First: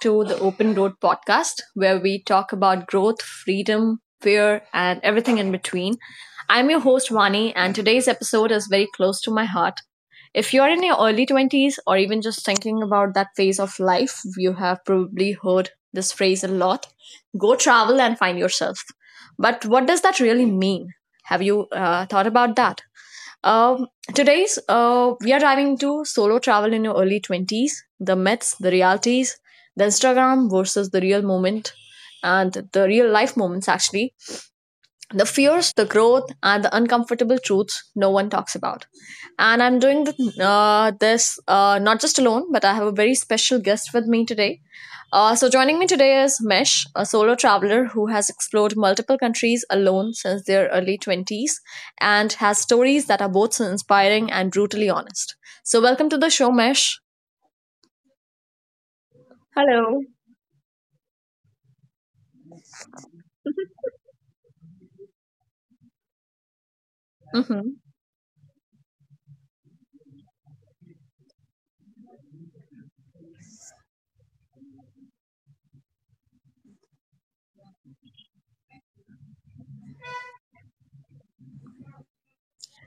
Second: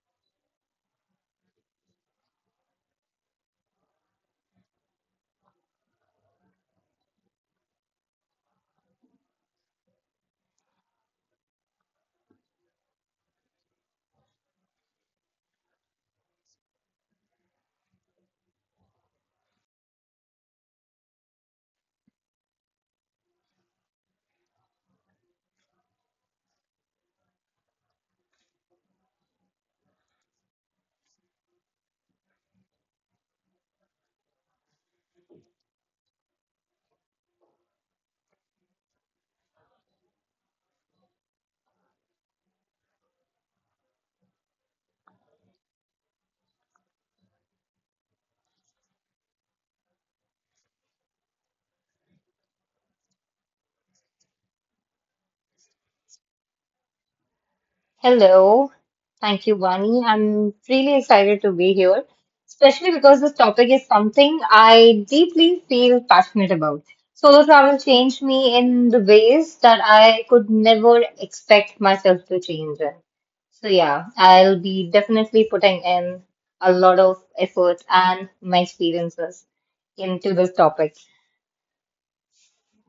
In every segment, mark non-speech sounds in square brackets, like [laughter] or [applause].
to the Open Road podcast, where we talk about growth, freedom, fear, and everything in between. I'm your host, Vani, and today's episode is very close to my heart. If you're in your early 20s or even just thinking about that phase of life, you have probably heard this phrase a lot, go travel and find yourself. But what does that really mean? Have you thought about that? Um, today's we are diving into solo travel in your early 20s, the myths, the realities, the Instagram versus the real moment, and the real life moments actually, the fears, the growth, and the uncomfortable truths no one talks about. And I'm doing this not just alone, but I have a very special guest with me today. So, joining me today is Mesh, a solo traveler who has explored multiple countries alone since their early 20s and has stories that are both so inspiring and brutally honest. So, welcome to the show, Mesh. Hello. Thank you, Vani. Hello. I'm really excited to be here, especially because this topic is something I deeply feel passionate about. Solo travel changed me in the ways that I could never expect myself to change in. So yeah, I'll be definitely putting in a lot of effort and my experiences into this topic.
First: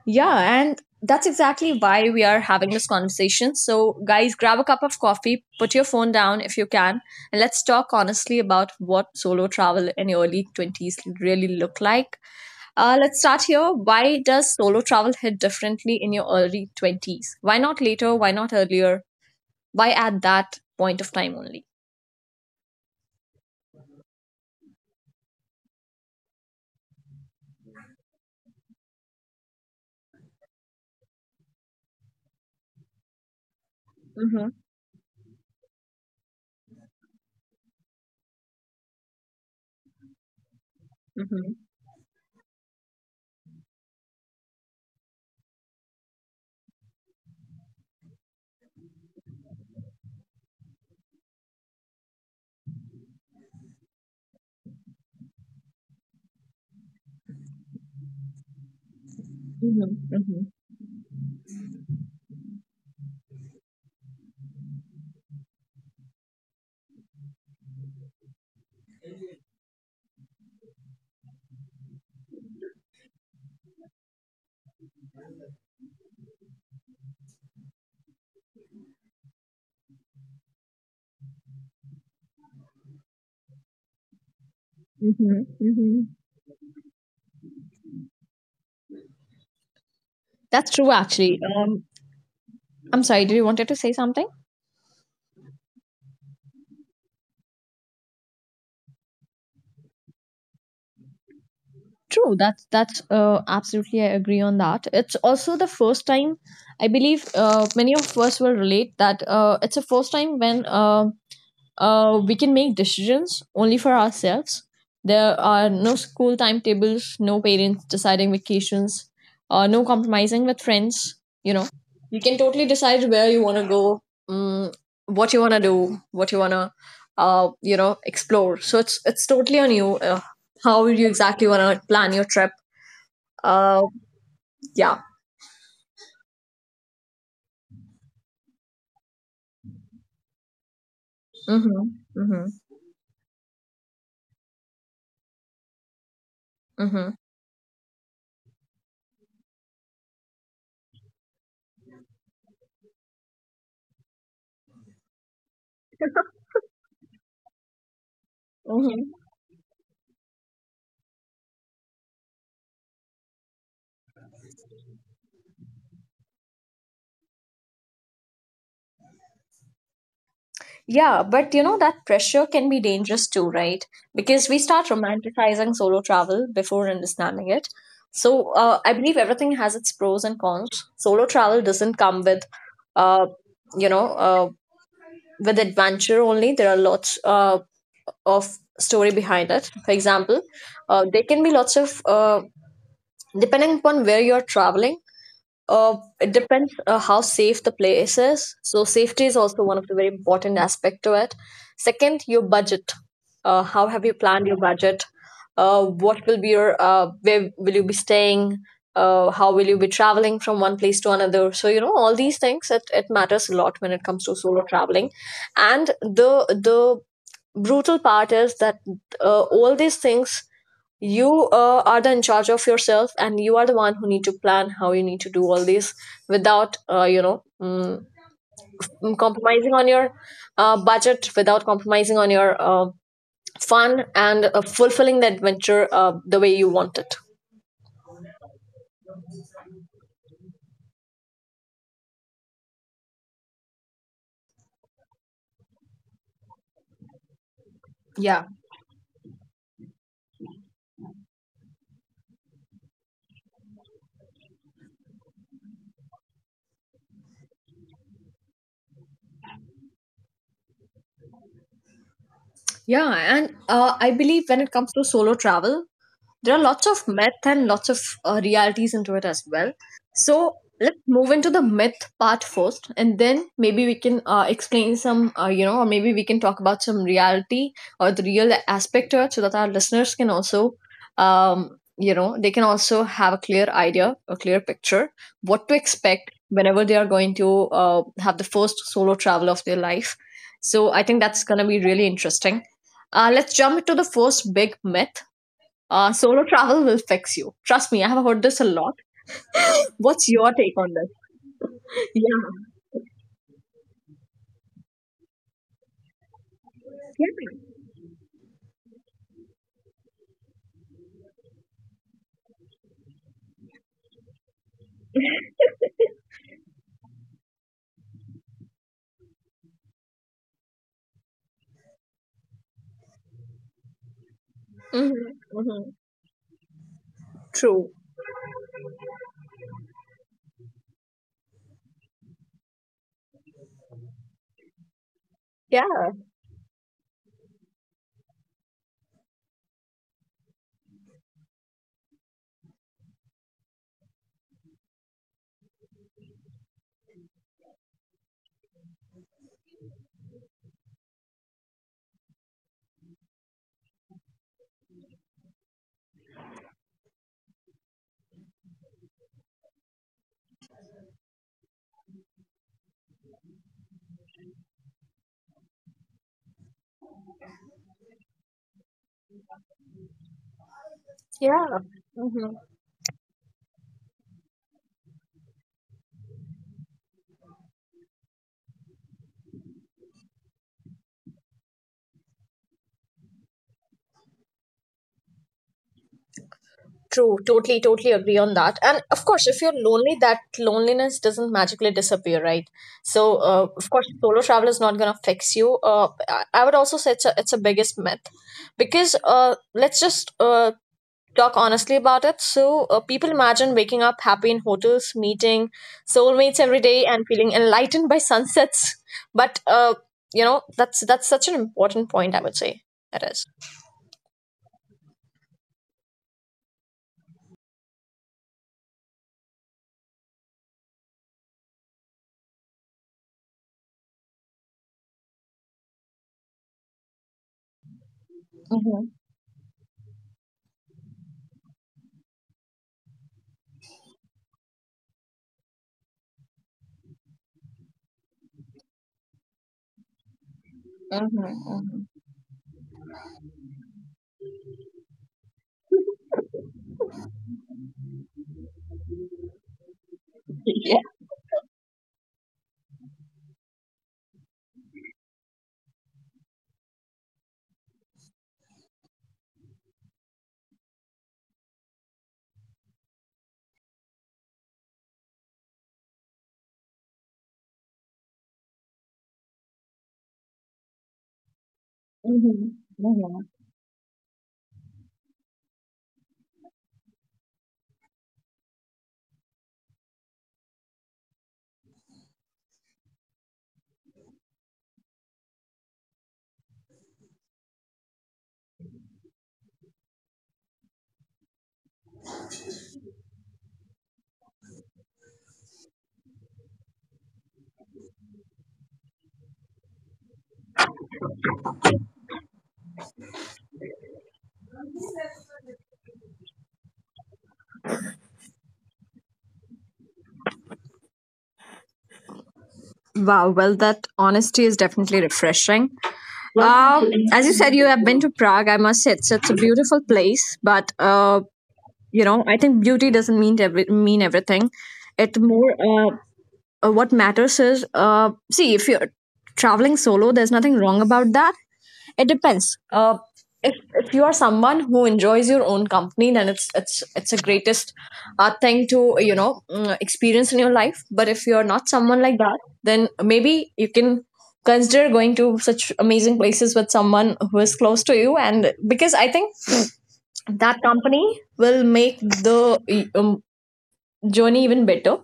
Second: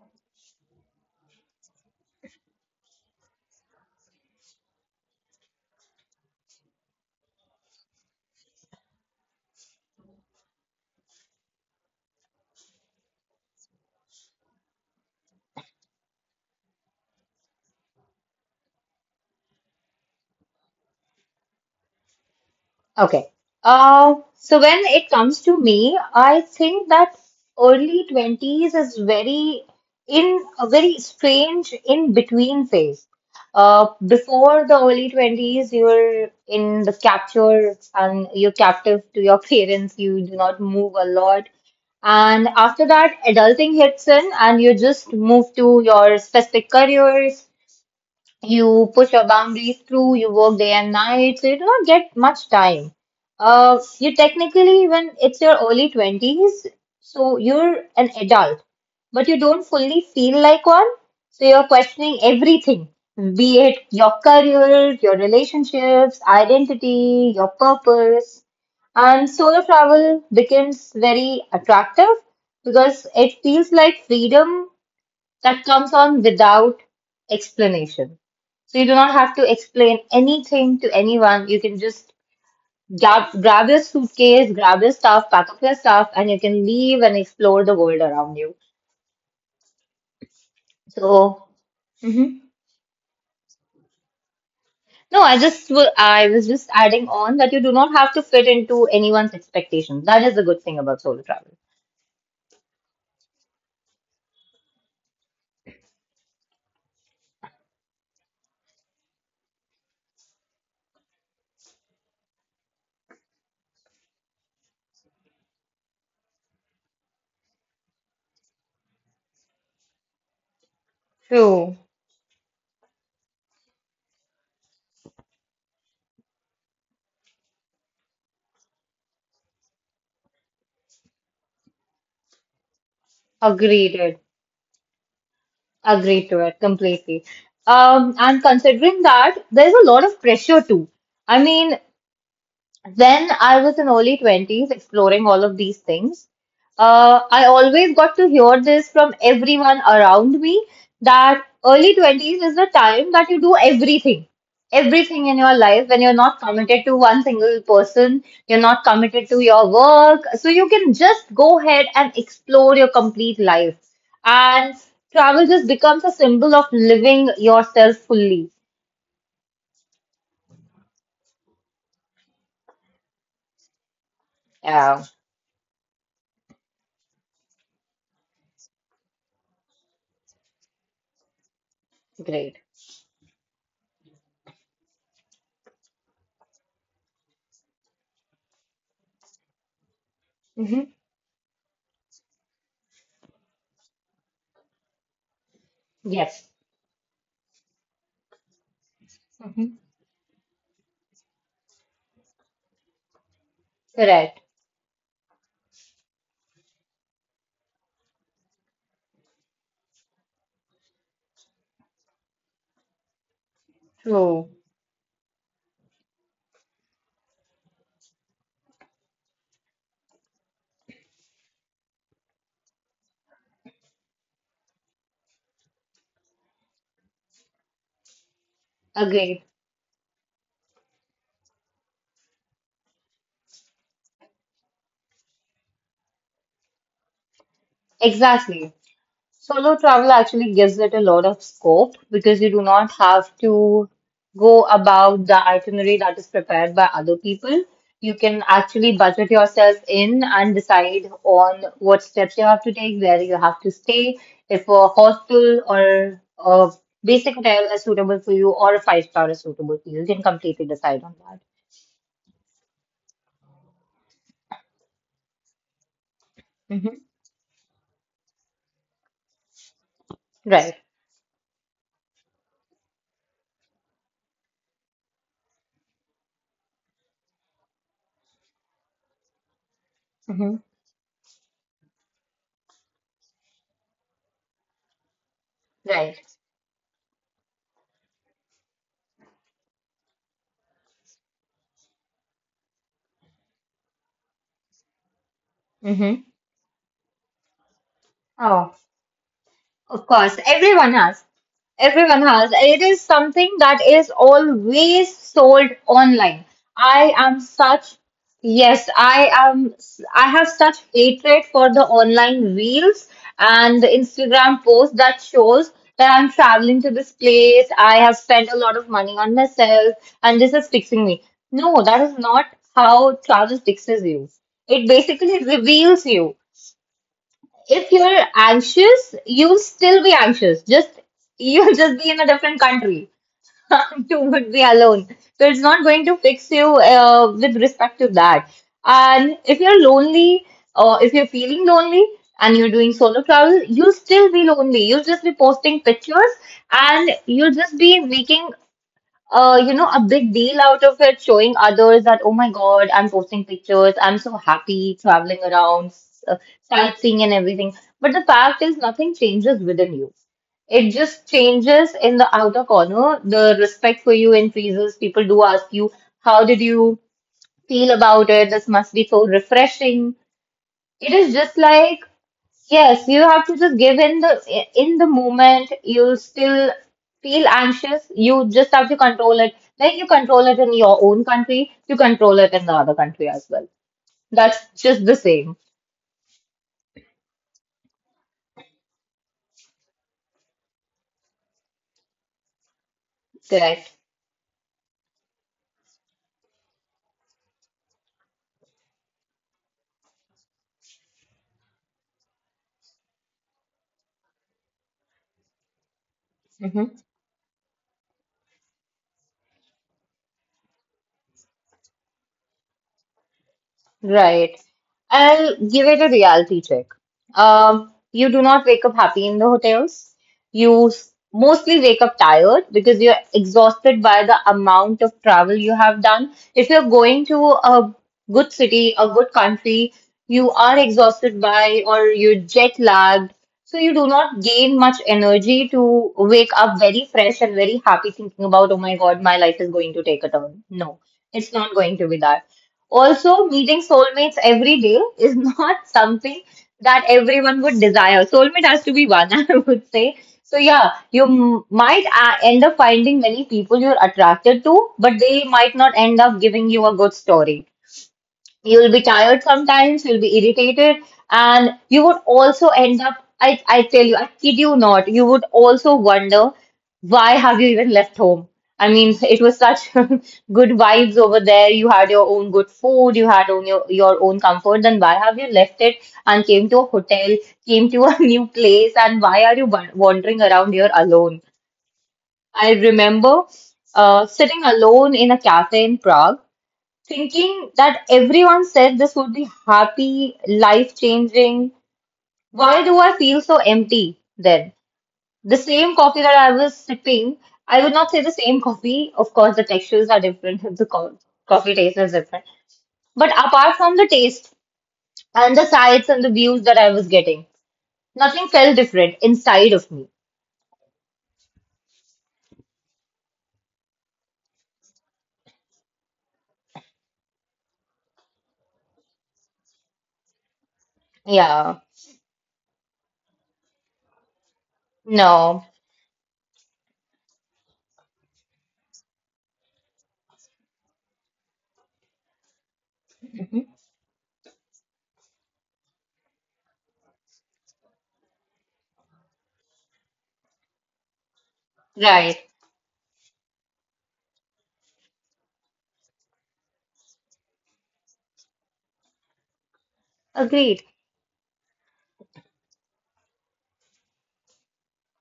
Yeah, and that's exactly why we are having this conversation. So, guys, grab a cup of coffee, put your phone down if you can, and let's talk honestly about what solo travel in your early 20s really look like. Let's start here. Why does solo travel hit differently in your early 20s? Why not later? Why not earlier? Why at that point of time only? Okay. So when it comes to me, I think that early 20s is very in a very strange in between phase. Mm-hmm, Before the early 20s, you're in the capture and you're captive to your [laughs] parents. You do not move a lot. mm-hmm, And after that, adulting hits in and you just move to your specific careers, you push your boundaries through, you work day and night, so you do not get much time. You technically, when it's your early 20s, so you're an adult, but you don't fully mm-hmm, feel mm-hmm, like one. So you're questioning everything, be it your career, your relationships, identity, your purpose. And solo travel becomes very attractive because it feels like freedom that comes on without explanation. So you do not have to explain anything to anyone. You can just grab your suitcase, grab your stuff, mm-hmm, pack up your mm-hmm. stuff, and you can leave and explore the world around you. That's true, actually. So, mhm. I'm sorry, did you wanted to say something? No, I just I was just adding on that you do not have to fit into anyone's expectations. That is the good thing about solo travel. True. That's absolutely. I agree on that. It's also the first time, I believe, many of us will relate that it's a first time when we can make decisions only for ourselves. There are no school timetables, no parents deciding vacations, no compromising with friends. You know, True. you can totally decide where you want to go, um, what you want to do, what you want to, you know, explore. So it's totally on you, how you exactly want to plan your trip. Uh, Agreed. It. yeah. Agreed to it completely. And considering that, there's a lot of pressure too. I mean, Mm-hmm. Mm-hmm. then I was in early 20s exploring all of these things. Mm-hmm. I always got to hear this from everyone around me that early 20s is the time that you do everything. Everything in your life when you're not committed to one single person, you're not Mm-hmm. committed to your work. So you can just go ahead and explore your complete life. And travel just becomes a symbol of living yourself fully. Yeah, but you know that pressure can be dangerous too, right? Because we start Yeah, romanticizing solo travel before understanding it. So, I believe everything has its pros and cons. Solo travel doesn't come with, great. uh, you know, uh, with adventure only. There are lots of story behind it. For example, Hmm. There can be lots of, depending upon where you're traveling. It Yes. depends how safe the place is. So safety is also one Hmm. of the very important aspect to it. Second, your budget. How have you Correct. planned your budget? What will be your where will you be staying? How will you be traveling from one place to another? So you know all these things. It matters a lot when it comes to True. solo traveling, and the brutal part is that all these things, you are the in charge of yourself and you are the one who need to plan how you need to do all this without, you know, Agreed. compromising on your budget, without compromising on your fun and fulfilling the adventure the way you want it. Exactly. Solo travel actually gives it a lot of scope because you do not have to go about the itinerary that is prepared by other people. You Yeah, can actually budget yourself in and decide on what steps you have to take, where you have to stay, if a hostel or a basic hotel is suitable for you or a five star is suitable for you. You can completely decide on that. yeah, and I believe when it comes to solo travel, there are lots Hmm. of myth and lots of realities into it as well. So Right. let's move into the myth part first, and then maybe we can explain some, you know, or maybe we can talk about some reality or the real aspect to it so that our listeners can Hmm. also, you know, they can also have a clear idea, a clear picture, what to Right. expect whenever they are going to have the first solo travel of their life. So I think that's going to be really interesting. Let's jump into the first big myth. Hmm. Solo travel will fix you. Trust me, I have heard this a lot. Of What's course, your take on everyone this? has. Everyone has. Yeah. It is something that is always sold online. I am Yeah. such, yes, I am, I have such hatred for the online reels and the Instagram post that shows that I'm traveling to this place. I have spent a lot of money on myself and this is fixing me. No, that is not how travel fixes you. It basically Mm-hmm. Mm-hmm. reveals you. True. If you're anxious, you'll still be anxious. Just [laughs] you'll just be in a different country [laughs] to would be alone. So it's not going Yeah. to fix you with respect to that. And if you're lonely or if you're feeling lonely and you're doing solo travel, you'll still be lonely. You'll just be posting pictures and you'll just be making you know, a big deal out of it, showing others that, oh my God, I'm posting pictures, I'm so happy traveling around, uh, sightseeing and everything. But the fact is, nothing changes within you. It just changes in the outer corner. The respect for you increases. People do ask you, how did you feel about it? This must be so refreshing. It is just Yeah. like, Mm-hmm. yes, you have to just give in the moment. You still feel anxious. You just have to control it. Like you control it in your own country, you control it in the other country as well. That's just the same, True. Totally, totally agree on that. And of course, if you're lonely, that loneliness doesn't magically disappear, right? So, of correct? course, solo travel is not going to fix you. I would also say it's a biggest myth, because let's just talk honestly about it. So, people imagine waking up happy in hotels, meeting soulmates every Mm-hmm. day, and feeling enlightened by sunsets. But, you know, that's such an important point, I would say. It is. Right. I'll give it a reality check. You do not wake up happy in the hotels. You mostly wake up tired because you're exhausted by the amount of travel you have done. If you're going to a good city, Mm-hmm. a good country, you are exhausted by or you're jet lagged. So you do not gain much energy to wake up very fresh and very happy thinking about, oh my God, my life is going to take a turn. No, it's not going Mm-hmm. to be that. Also, meeting soulmates every day is [laughs] not something that everyone would desire. Soulmate has to be one, [laughs] I would say. So, yeah, Yeah. you might end up finding many people you're attracted to, but they might not end up giving you a good story. You'll be tired, sometimes you'll be irritated, and you would also end up, I tell you, I kid you not, you would also wonder why have you even left home. I mean [laughs] it was such [laughs] good vibes over there, you had your own Mm-hmm. good food, you Mm-hmm. had your own comfort, then why have you left it and came to a hotel, came to a [laughs] new place, and why are you wandering around here alone. I remember sitting alone in a cafe in Prague, thinking that everyone said this would be happy, life changing. Why do I feel so empty then? The same coffee that I was sipping, I would not say the same coffee. Of course, the textures are different, [laughs] the coffee taste is different. But apart from the taste and the sights and the views that I was getting, nothing felt different inside of me. Wow, well, that honesty is definitely refreshing. Uh, as you said, you have been to Prague. I must say, it's a beautiful place, but, Yeah, you know, I think beauty doesn't mean everything. It no, more What matters is, see, if you're traveling solo there's nothing wrong about that. It depends, mm-hmm. If you are someone who enjoys your own company, then it's the greatest thing to, you know, experience in your life. But if you're not someone like Right, that, then maybe you can consider going to such amazing places with someone who is close to you, and because I think that agreed. company will make the, um, journey even better.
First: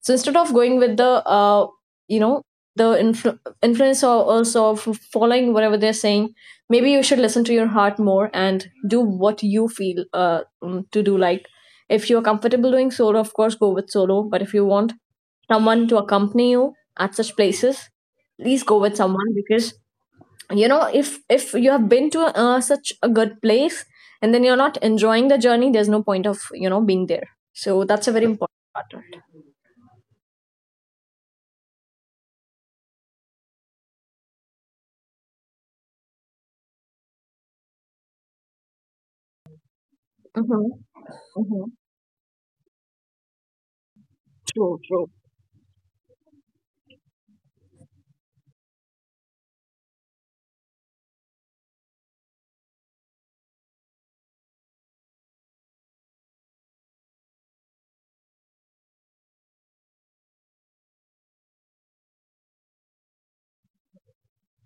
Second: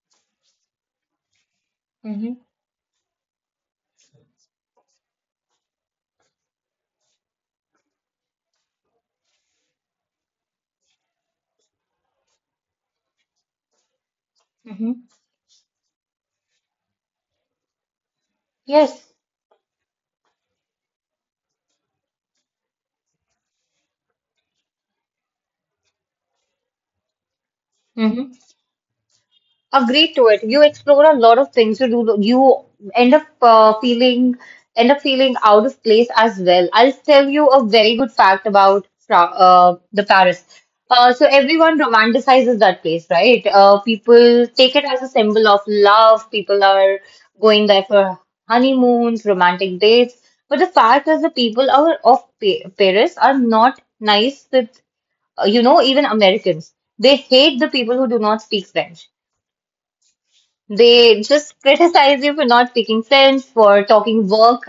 So instead of going with the, you Hmm. know, the influence or also of following whatever they're saying, maybe you should listen to your heart more and do what you feel to do. Like if you're comfortable doing solo, of course, go with solo. But if you Hmm. want someone to accompany you at such places, please go with Yes. someone, because you know, if you have been to such a good place and then you're not enjoying the journey, there's no point of, you know, being there. So that's a very important part of it. Agree to it. You explore a lot of things. You do. You end up feeling, end up feeling out of place as well. I'll tell you a very good fact about the Paris. Mm-hmm. So Mm-hmm. everyone romanticizes that place, right? People take True, it as a true. symbol of love. People are going there for honeymoons, romantic dates. But the fact is, of Paris are not nice with, you know, even Americans. They hate the people who do not speak French. They just criticize you for not speaking French, for talking work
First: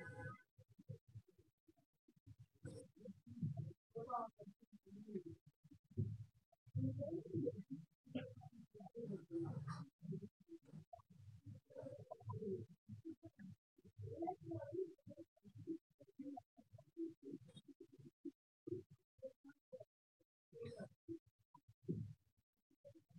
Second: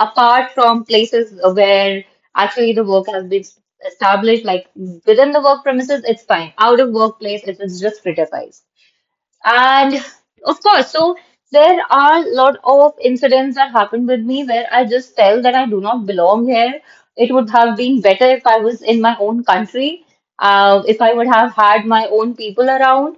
apart from places where actually the work has been established. Like within the work premises, it's fine. Out of workplace, it is just criticized. And of course, so there are a lot of incidents that happened with me where I just felt that I do not belong here. It would have been better if I was in my own country, if I would have had my own people around.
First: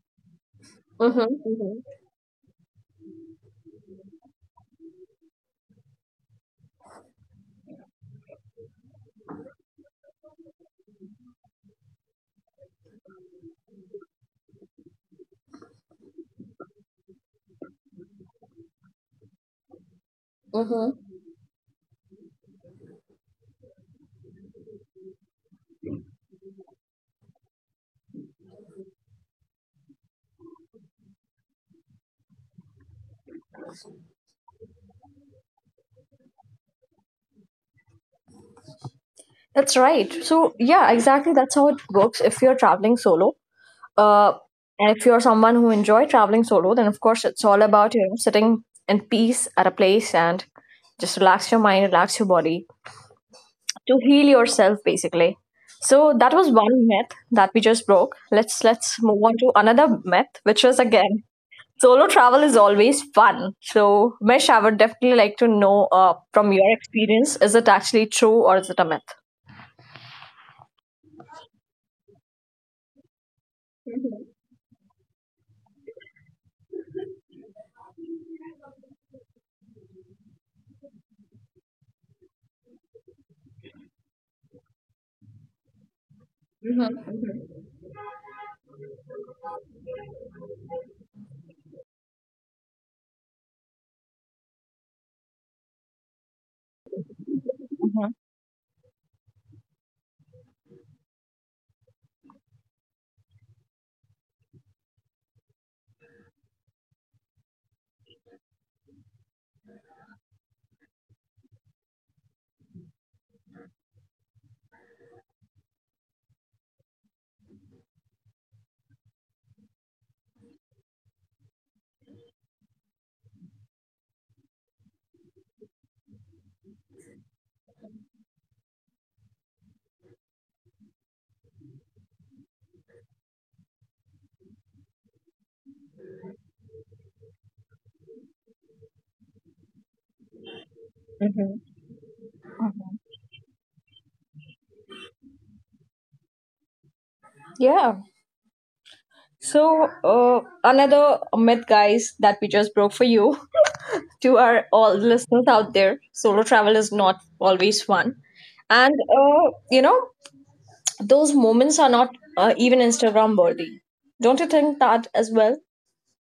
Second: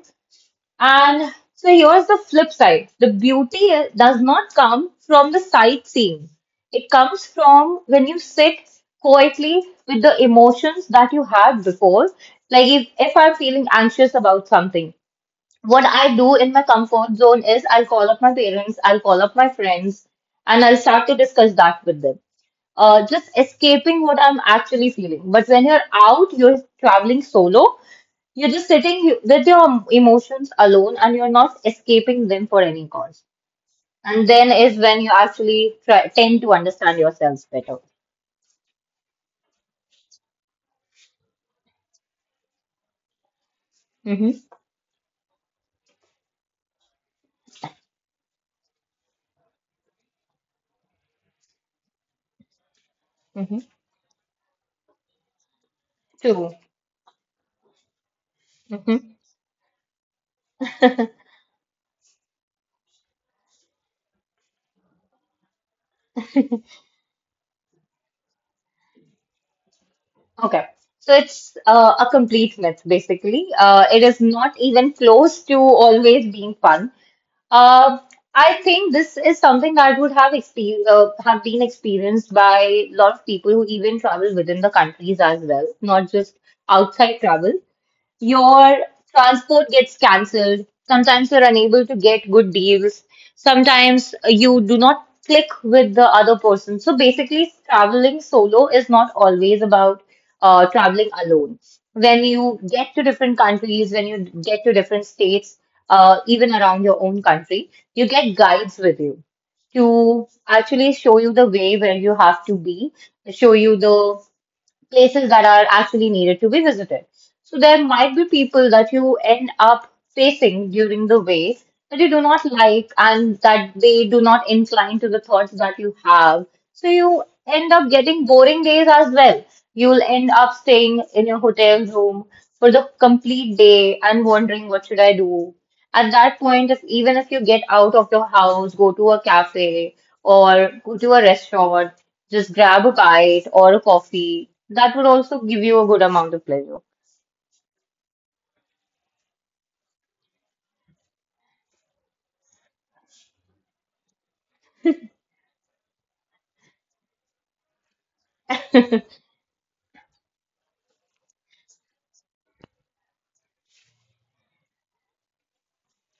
And Mm-hmm. so here's the flip side. The beauty does not come from the sightseeing. It comes from when you sit quietly with the emotions that you had before. Like if I'm feeling anxious about something, what I do in my comfort zone is I'll call up my parents, I'll call up my friends, and I'll Mm-hmm. start to discuss that with them. Just escaping what I'm actually feeling. But when you're out, you're traveling solo, you're just sitting with your emotions alone and you're not escaping them for any cause. And then is when you actually tend to understand yourselves better. That's right. So yeah, exactly, that's how it works. If you're traveling solo, uh Mm-hmm. and if you're someone who enjoy traveling solo, then of course it's all about, you know, sitting in peace at a place and just relax your mind, relax your body, Mm-hmm. to heal yourself basically. So that was True. one myth that we just broke. Let's Mm-hmm. move on to another myth, which was again, solo travel is always fun. So Mesh, I would definitely like to know, from your experience, is it actually true or is it a myth? Okay. So it's a complete myth, basically. It is not even close to always being fun. Uh, I think this is something that would have exper have been experienced by a lot of people who even travel within the countries as well, not just outside travel. Your transport gets cancelled. Sometimes you're unable to get good deals. Sometimes you do not click with the other person. So basically, traveling solo is not always about traveling alone. When you get to different countries, when you get to different states, even around your own country, you get guides with you to actually show you the way where you have to be, show you the places that are actually needed to be visited. So there might be people that you end up facing during the way that you do not like and that they do not incline to the thoughts that you have. So you end up getting boring days as well. You'll end up staying in your hotel room for the complete day and wondering what should I do. At that point, if even if you get out of your house, go to a cafe or go to a Hmm. restaurant, just grab a bite or a coffee. That would also give you a good amount of pleasure. Yeah. So, uh, another myth, guys, that we just broke for you [laughs] to our all listeners out there, solo travel is not always fun. And, you know, those moments are not, even Instagram worthy. Don't you think that as well?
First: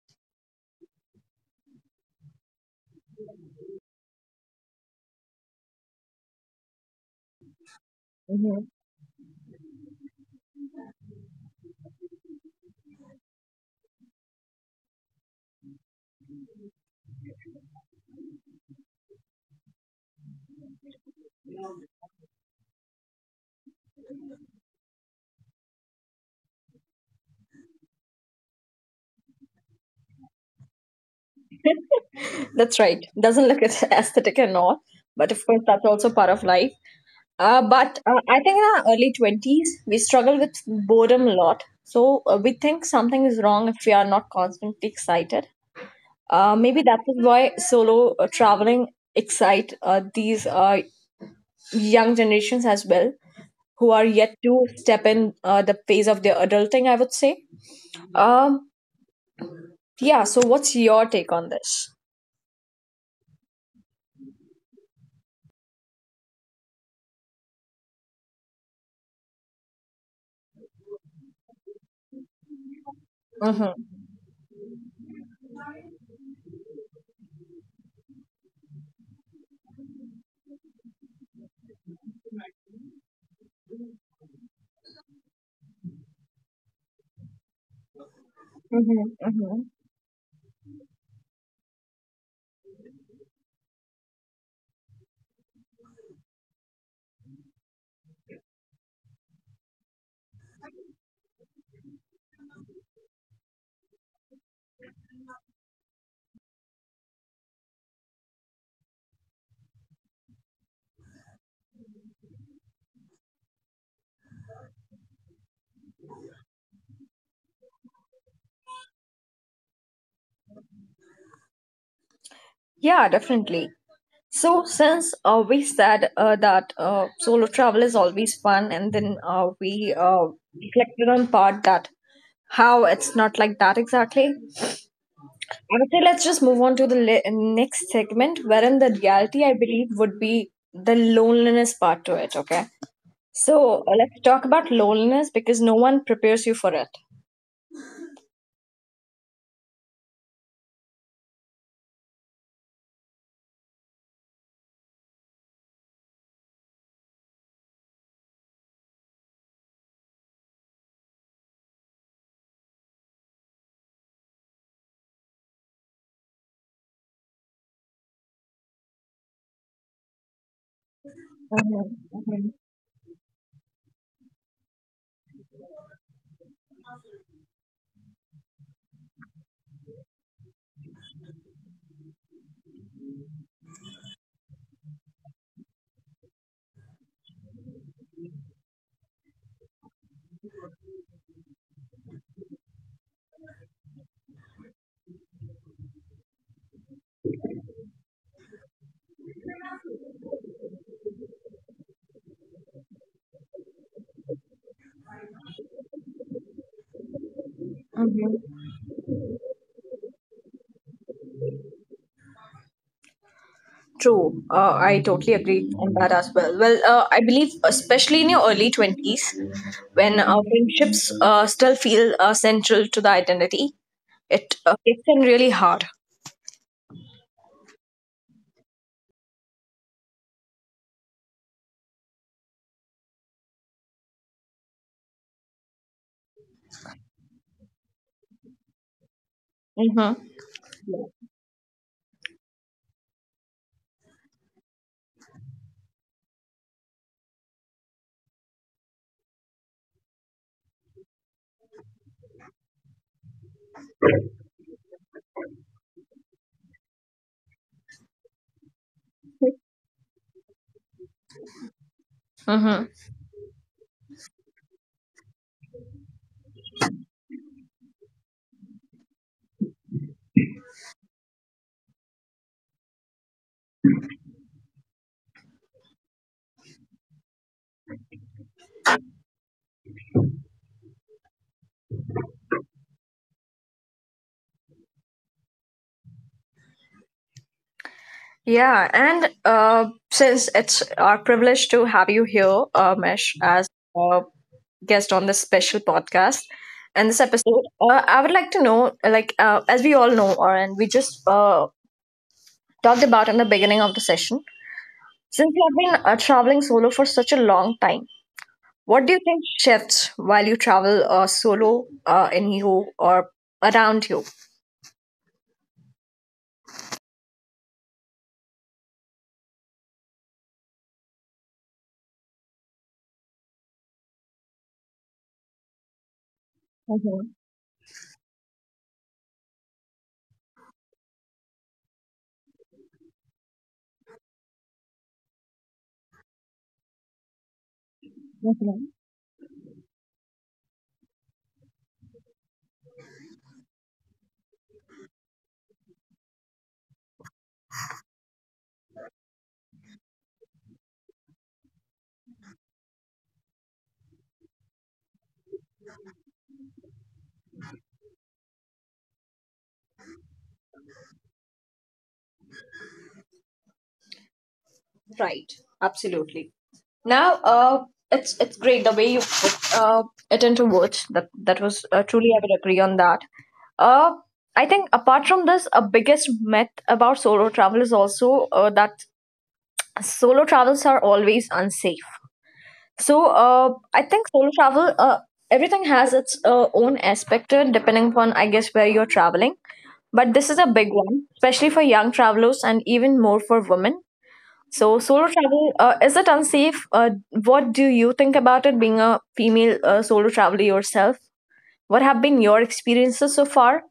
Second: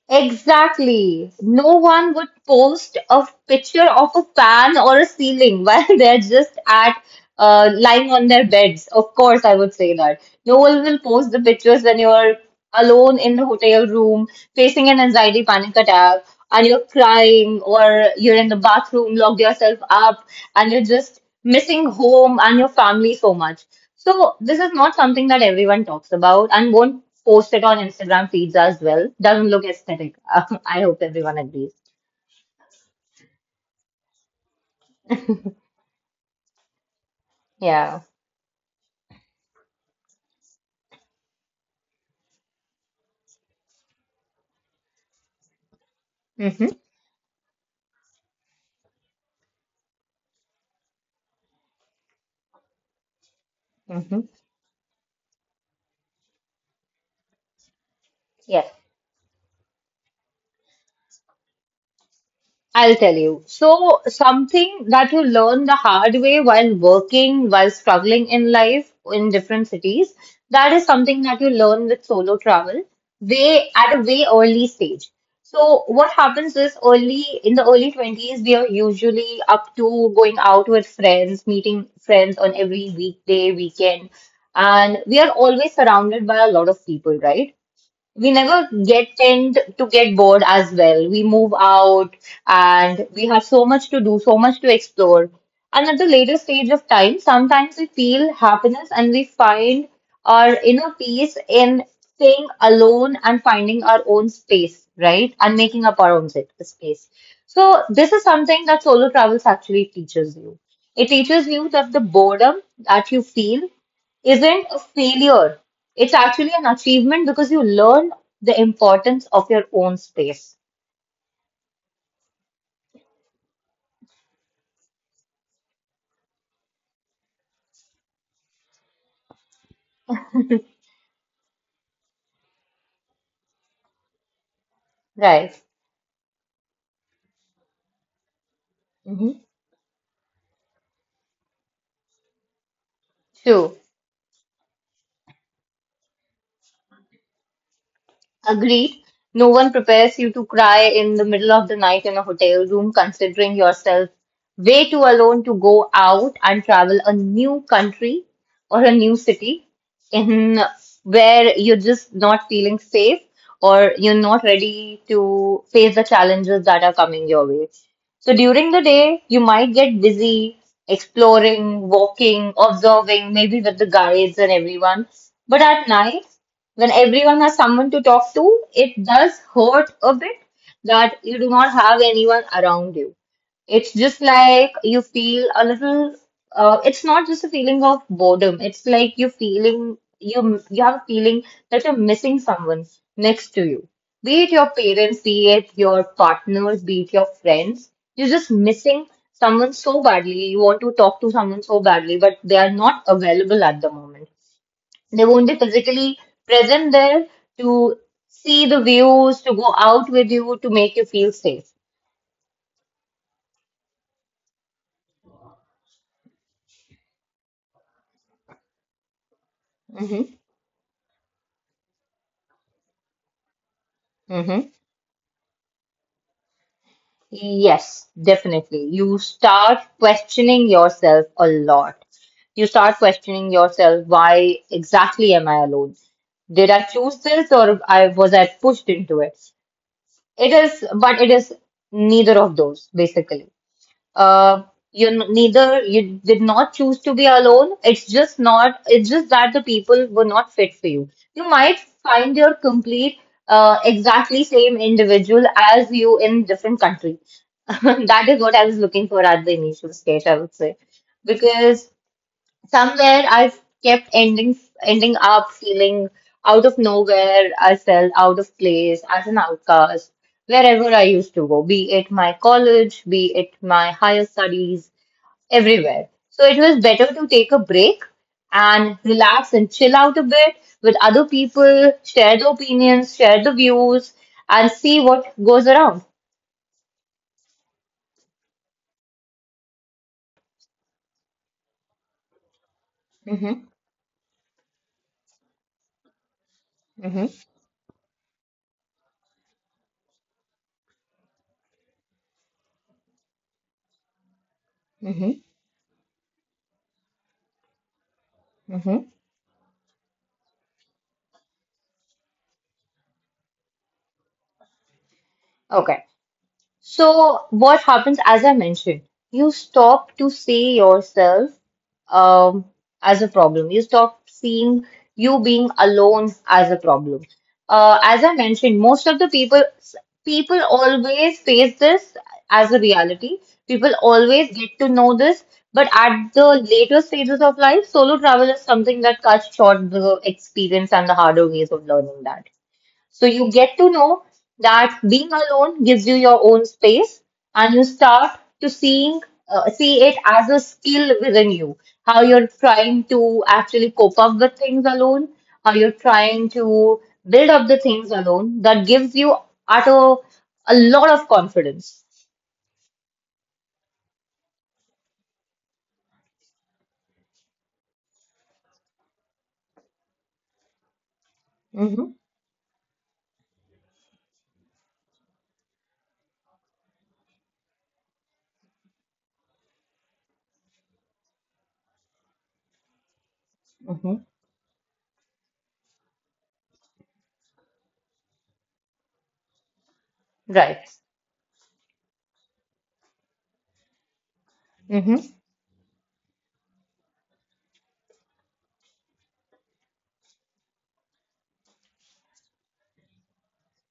Exactly. No one would post a picture of a fan or a ceiling while [laughs] they're just at lying on their Mhm. beds. Of course, I would say that. No one will post the pictures when you're alone in the hotel room, facing an anxiety panic attack, and you're crying, or you're in the bathroom, locked yourself up, and you're just missing home and your family so much. So this is not something that everyone talks about and won't post it on Instagram feeds as well. Doesn't look aesthetic. [laughs] I hope everyone agrees. That's right. Doesn't look as [laughs] aesthetic and all, but of course that's also part of life. Uh, but Yeah. uh, I think in our early 20s we struggle with boredom a lot. So, we think something is wrong if we are not constantly excited. Mm-hmm. Maybe that is why solo traveling excite these young generations as well, who are Mm-hmm. yet to step in the phase of their adulting, I would say. Um, Yes. Yeah, so what's your take on this? I'll tell you. So, something that you learn the hard way while working, while struggling in life in different cities, that is something that you learn with solo travel way Mm-hmm, at a way early stage. So, what happens is early in the early 20s, we are usually up to going out with friends, meeting friends on every weekday, weekend, and we are always surrounded by a lot of people, right? We never get mm-hmm, tend mm-hmm. to get bored as well. We move out and we have so much to do, so much to explore. And at the later stage of time, sometimes we feel happiness and we find our inner peace in staying alone and finding our own space, right? And making up our own space. So this is something that solo travels actually teaches you. It teaches you that the boredom that you feel isn't a failure. It's actually an achievement because you learn the importance of your own space. Yeah, definitely. So, since we said that, solo travel is always fun, and then we reflected on part that how it's not like that exactly. I Right. would say let's just move on to the next segment, wherein the Mm-hmm. reality, I believe, would be the loneliness part to it. Okay, so let's talk about loneliness, because no one prepares you for it. Agreed. No one prepares you to cry in the middle of the night in a hotel room, considering yourself way too alone to go out and travel a new country or a new city in where you're just not feeling safe or you're not ready to face the challenges that are coming your way. So during the day, you might get busy exploring, walking, observing, maybe with the guides and everyone. But at night, when everyone has someone to talk to, it does hurt a bit that you do not have anyone around you. It's just like you feel a little, it's not just a feeling of boredom. It's like you have a feeling that you're missing someone next to you. Be it your parents, be it your partners, be it your friends. You're just missing someone so badly. You want to talk to someone so badly, but they are not available at the moment. They won't be physically present there to Mhm. see the views, to go out with you, to make you feel safe. True, I totally agree on that as well. Well, I believe, especially in your early 20s, when Hmm. Friendships still feel central to the identity, it Hmm. It can really hard. Yes, definitely. You start questioning yourself a lot. You start questioning yourself, why exactly am I alone? Did I choose this or I was I pushed into it? Mm-hmm. It is, but it is neither of those, basically. Uh, you n- neither you did not choose to be alone. It's just not. It's just that the people were not fit for you. You might find your complete, exactly same individual as you in different country. [laughs] That is what I was looking for at the initial stage, I would say, because Mm-hmm. somewhere I've kept ending up feeling out of nowhere, I felt out of place as an outcast wherever I used to go, be it my college, be it my higher studies, everywhere. So it was better to take a break and relax and chill out a bit with other people, share the opinions, share the views, and see what goes around. Yeah, and since it's our privilege to have you here, Mesh, Hmm. as a guest on this special podcast and this Hmm. episode, I would like to know, like, as we all know, or and we just talked about in the beginning of the session, Hmm. since you have been traveling solo for such a long time, Hmm. what do you think shifts while you travel solo in you or around you? Okay. So, what happens, as I mentioned, you stop to see yourself um, as a problem. You stop seeing you being alone as a problem. Mhm, As I mentioned, most of the people always face this as a reality. People always get to know this, but at the later stages of life, solo travel is mhm. something that cuts short the experience and the harder ways of learning that. So you get to know that being alone gives you your own space and you start to see it as a skill within you. How you're trying to actually cope up with things alone, how you're trying to build up the things alone that gives you at a, a lot of confidence. Right, absolutely. Now, it's great the way you put it into words. That was, Mm-hmm. truly I would agree on that. Uh, I think apart from this, a biggest myth about solo travel is also that solo travels are always unsafe. So, I Mm-hmm. think solo travel, everything has its own aspect to it, depending upon, I guess, where you're traveling. But this is a Right. big one, especially for young travelers and even more for women. So Mm-hmm. solo travel, is it unsafe? What do you think about it, being a female solo traveler yourself? What have been your experiences so far?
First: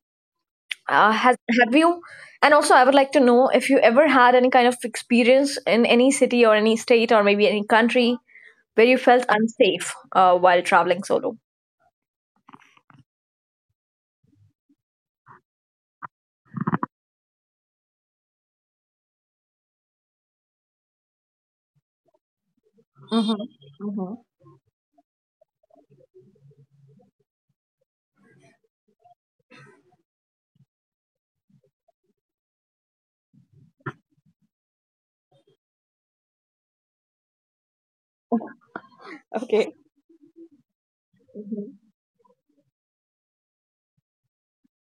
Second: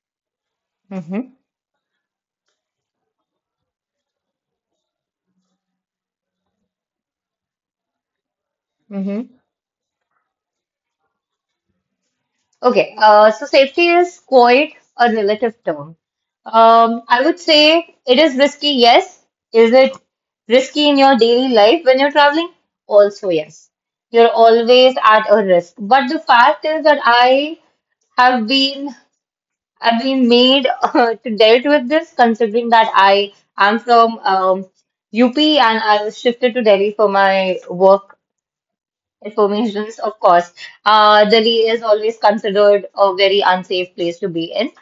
Mm-hmm. Has Have you? And also, I would like to know if you ever had any kind of experience in any city or any state or maybe any country where you felt Mm-hmm. unsafe while traveling solo? Okay, so safety is quite a relative term. I would say it is risky, yes. Is it risky in your daily life when you're traveling? Also, Mm-hmm. yes. Mm-hmm. You're always at a risk. But the fact is that have been I've been made [laughs] to dealt with this, considering that I am from UP and I was shifted to Delhi for my work Okay. Informations, of course. Delhi Mm-hmm. is always considered a very unsafe place to be in.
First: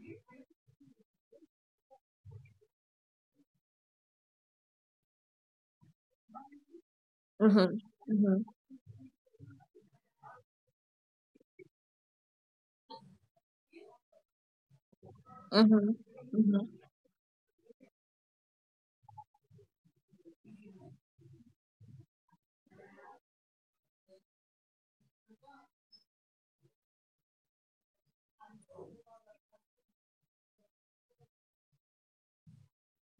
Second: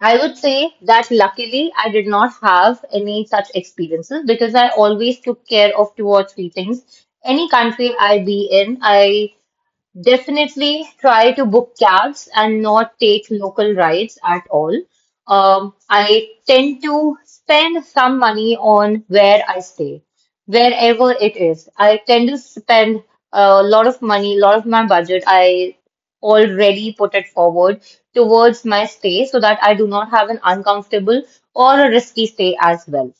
I would say that luckily I did not have any such experiences because I always took care of two or three things. Any Mm-hmm. country I be in, I definitely try to book cabs and not take local rides at all. Mm-hmm. I Mm-hmm. tend to spend some money on where I stay, wherever it is. I tend to spend a lot of money, a lot of my budget. I already put it forward towards my stay so that I do not have an uncomfortable or a risky stay as well.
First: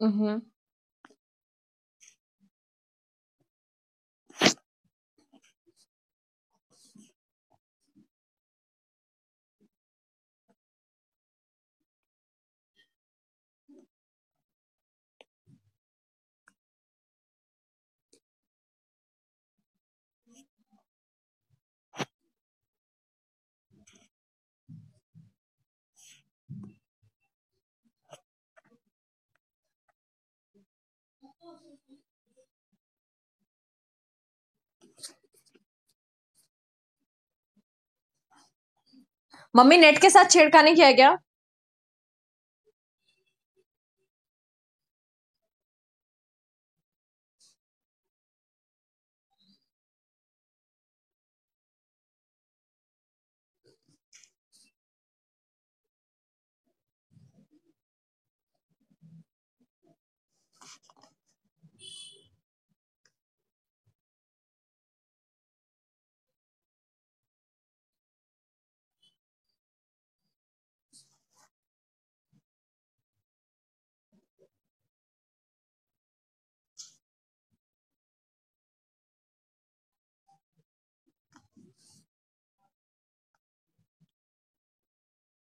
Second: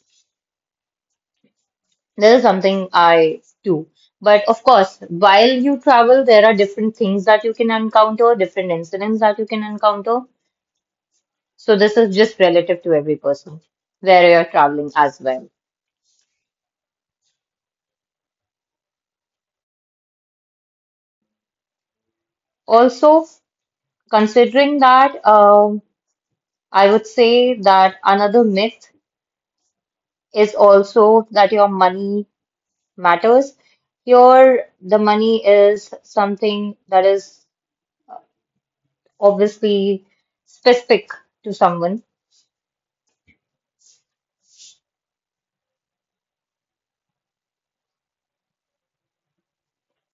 This is something I do. But of course, while you travel, there are different things that you can encounter, different incidents that you can encounter. So this is just relative to every person where you're traveling as well. Also, considering that, I would say that another myth is also that your money matters. Your the money is something that is mummy net obviously के साथ छेड़ specific क्या to someone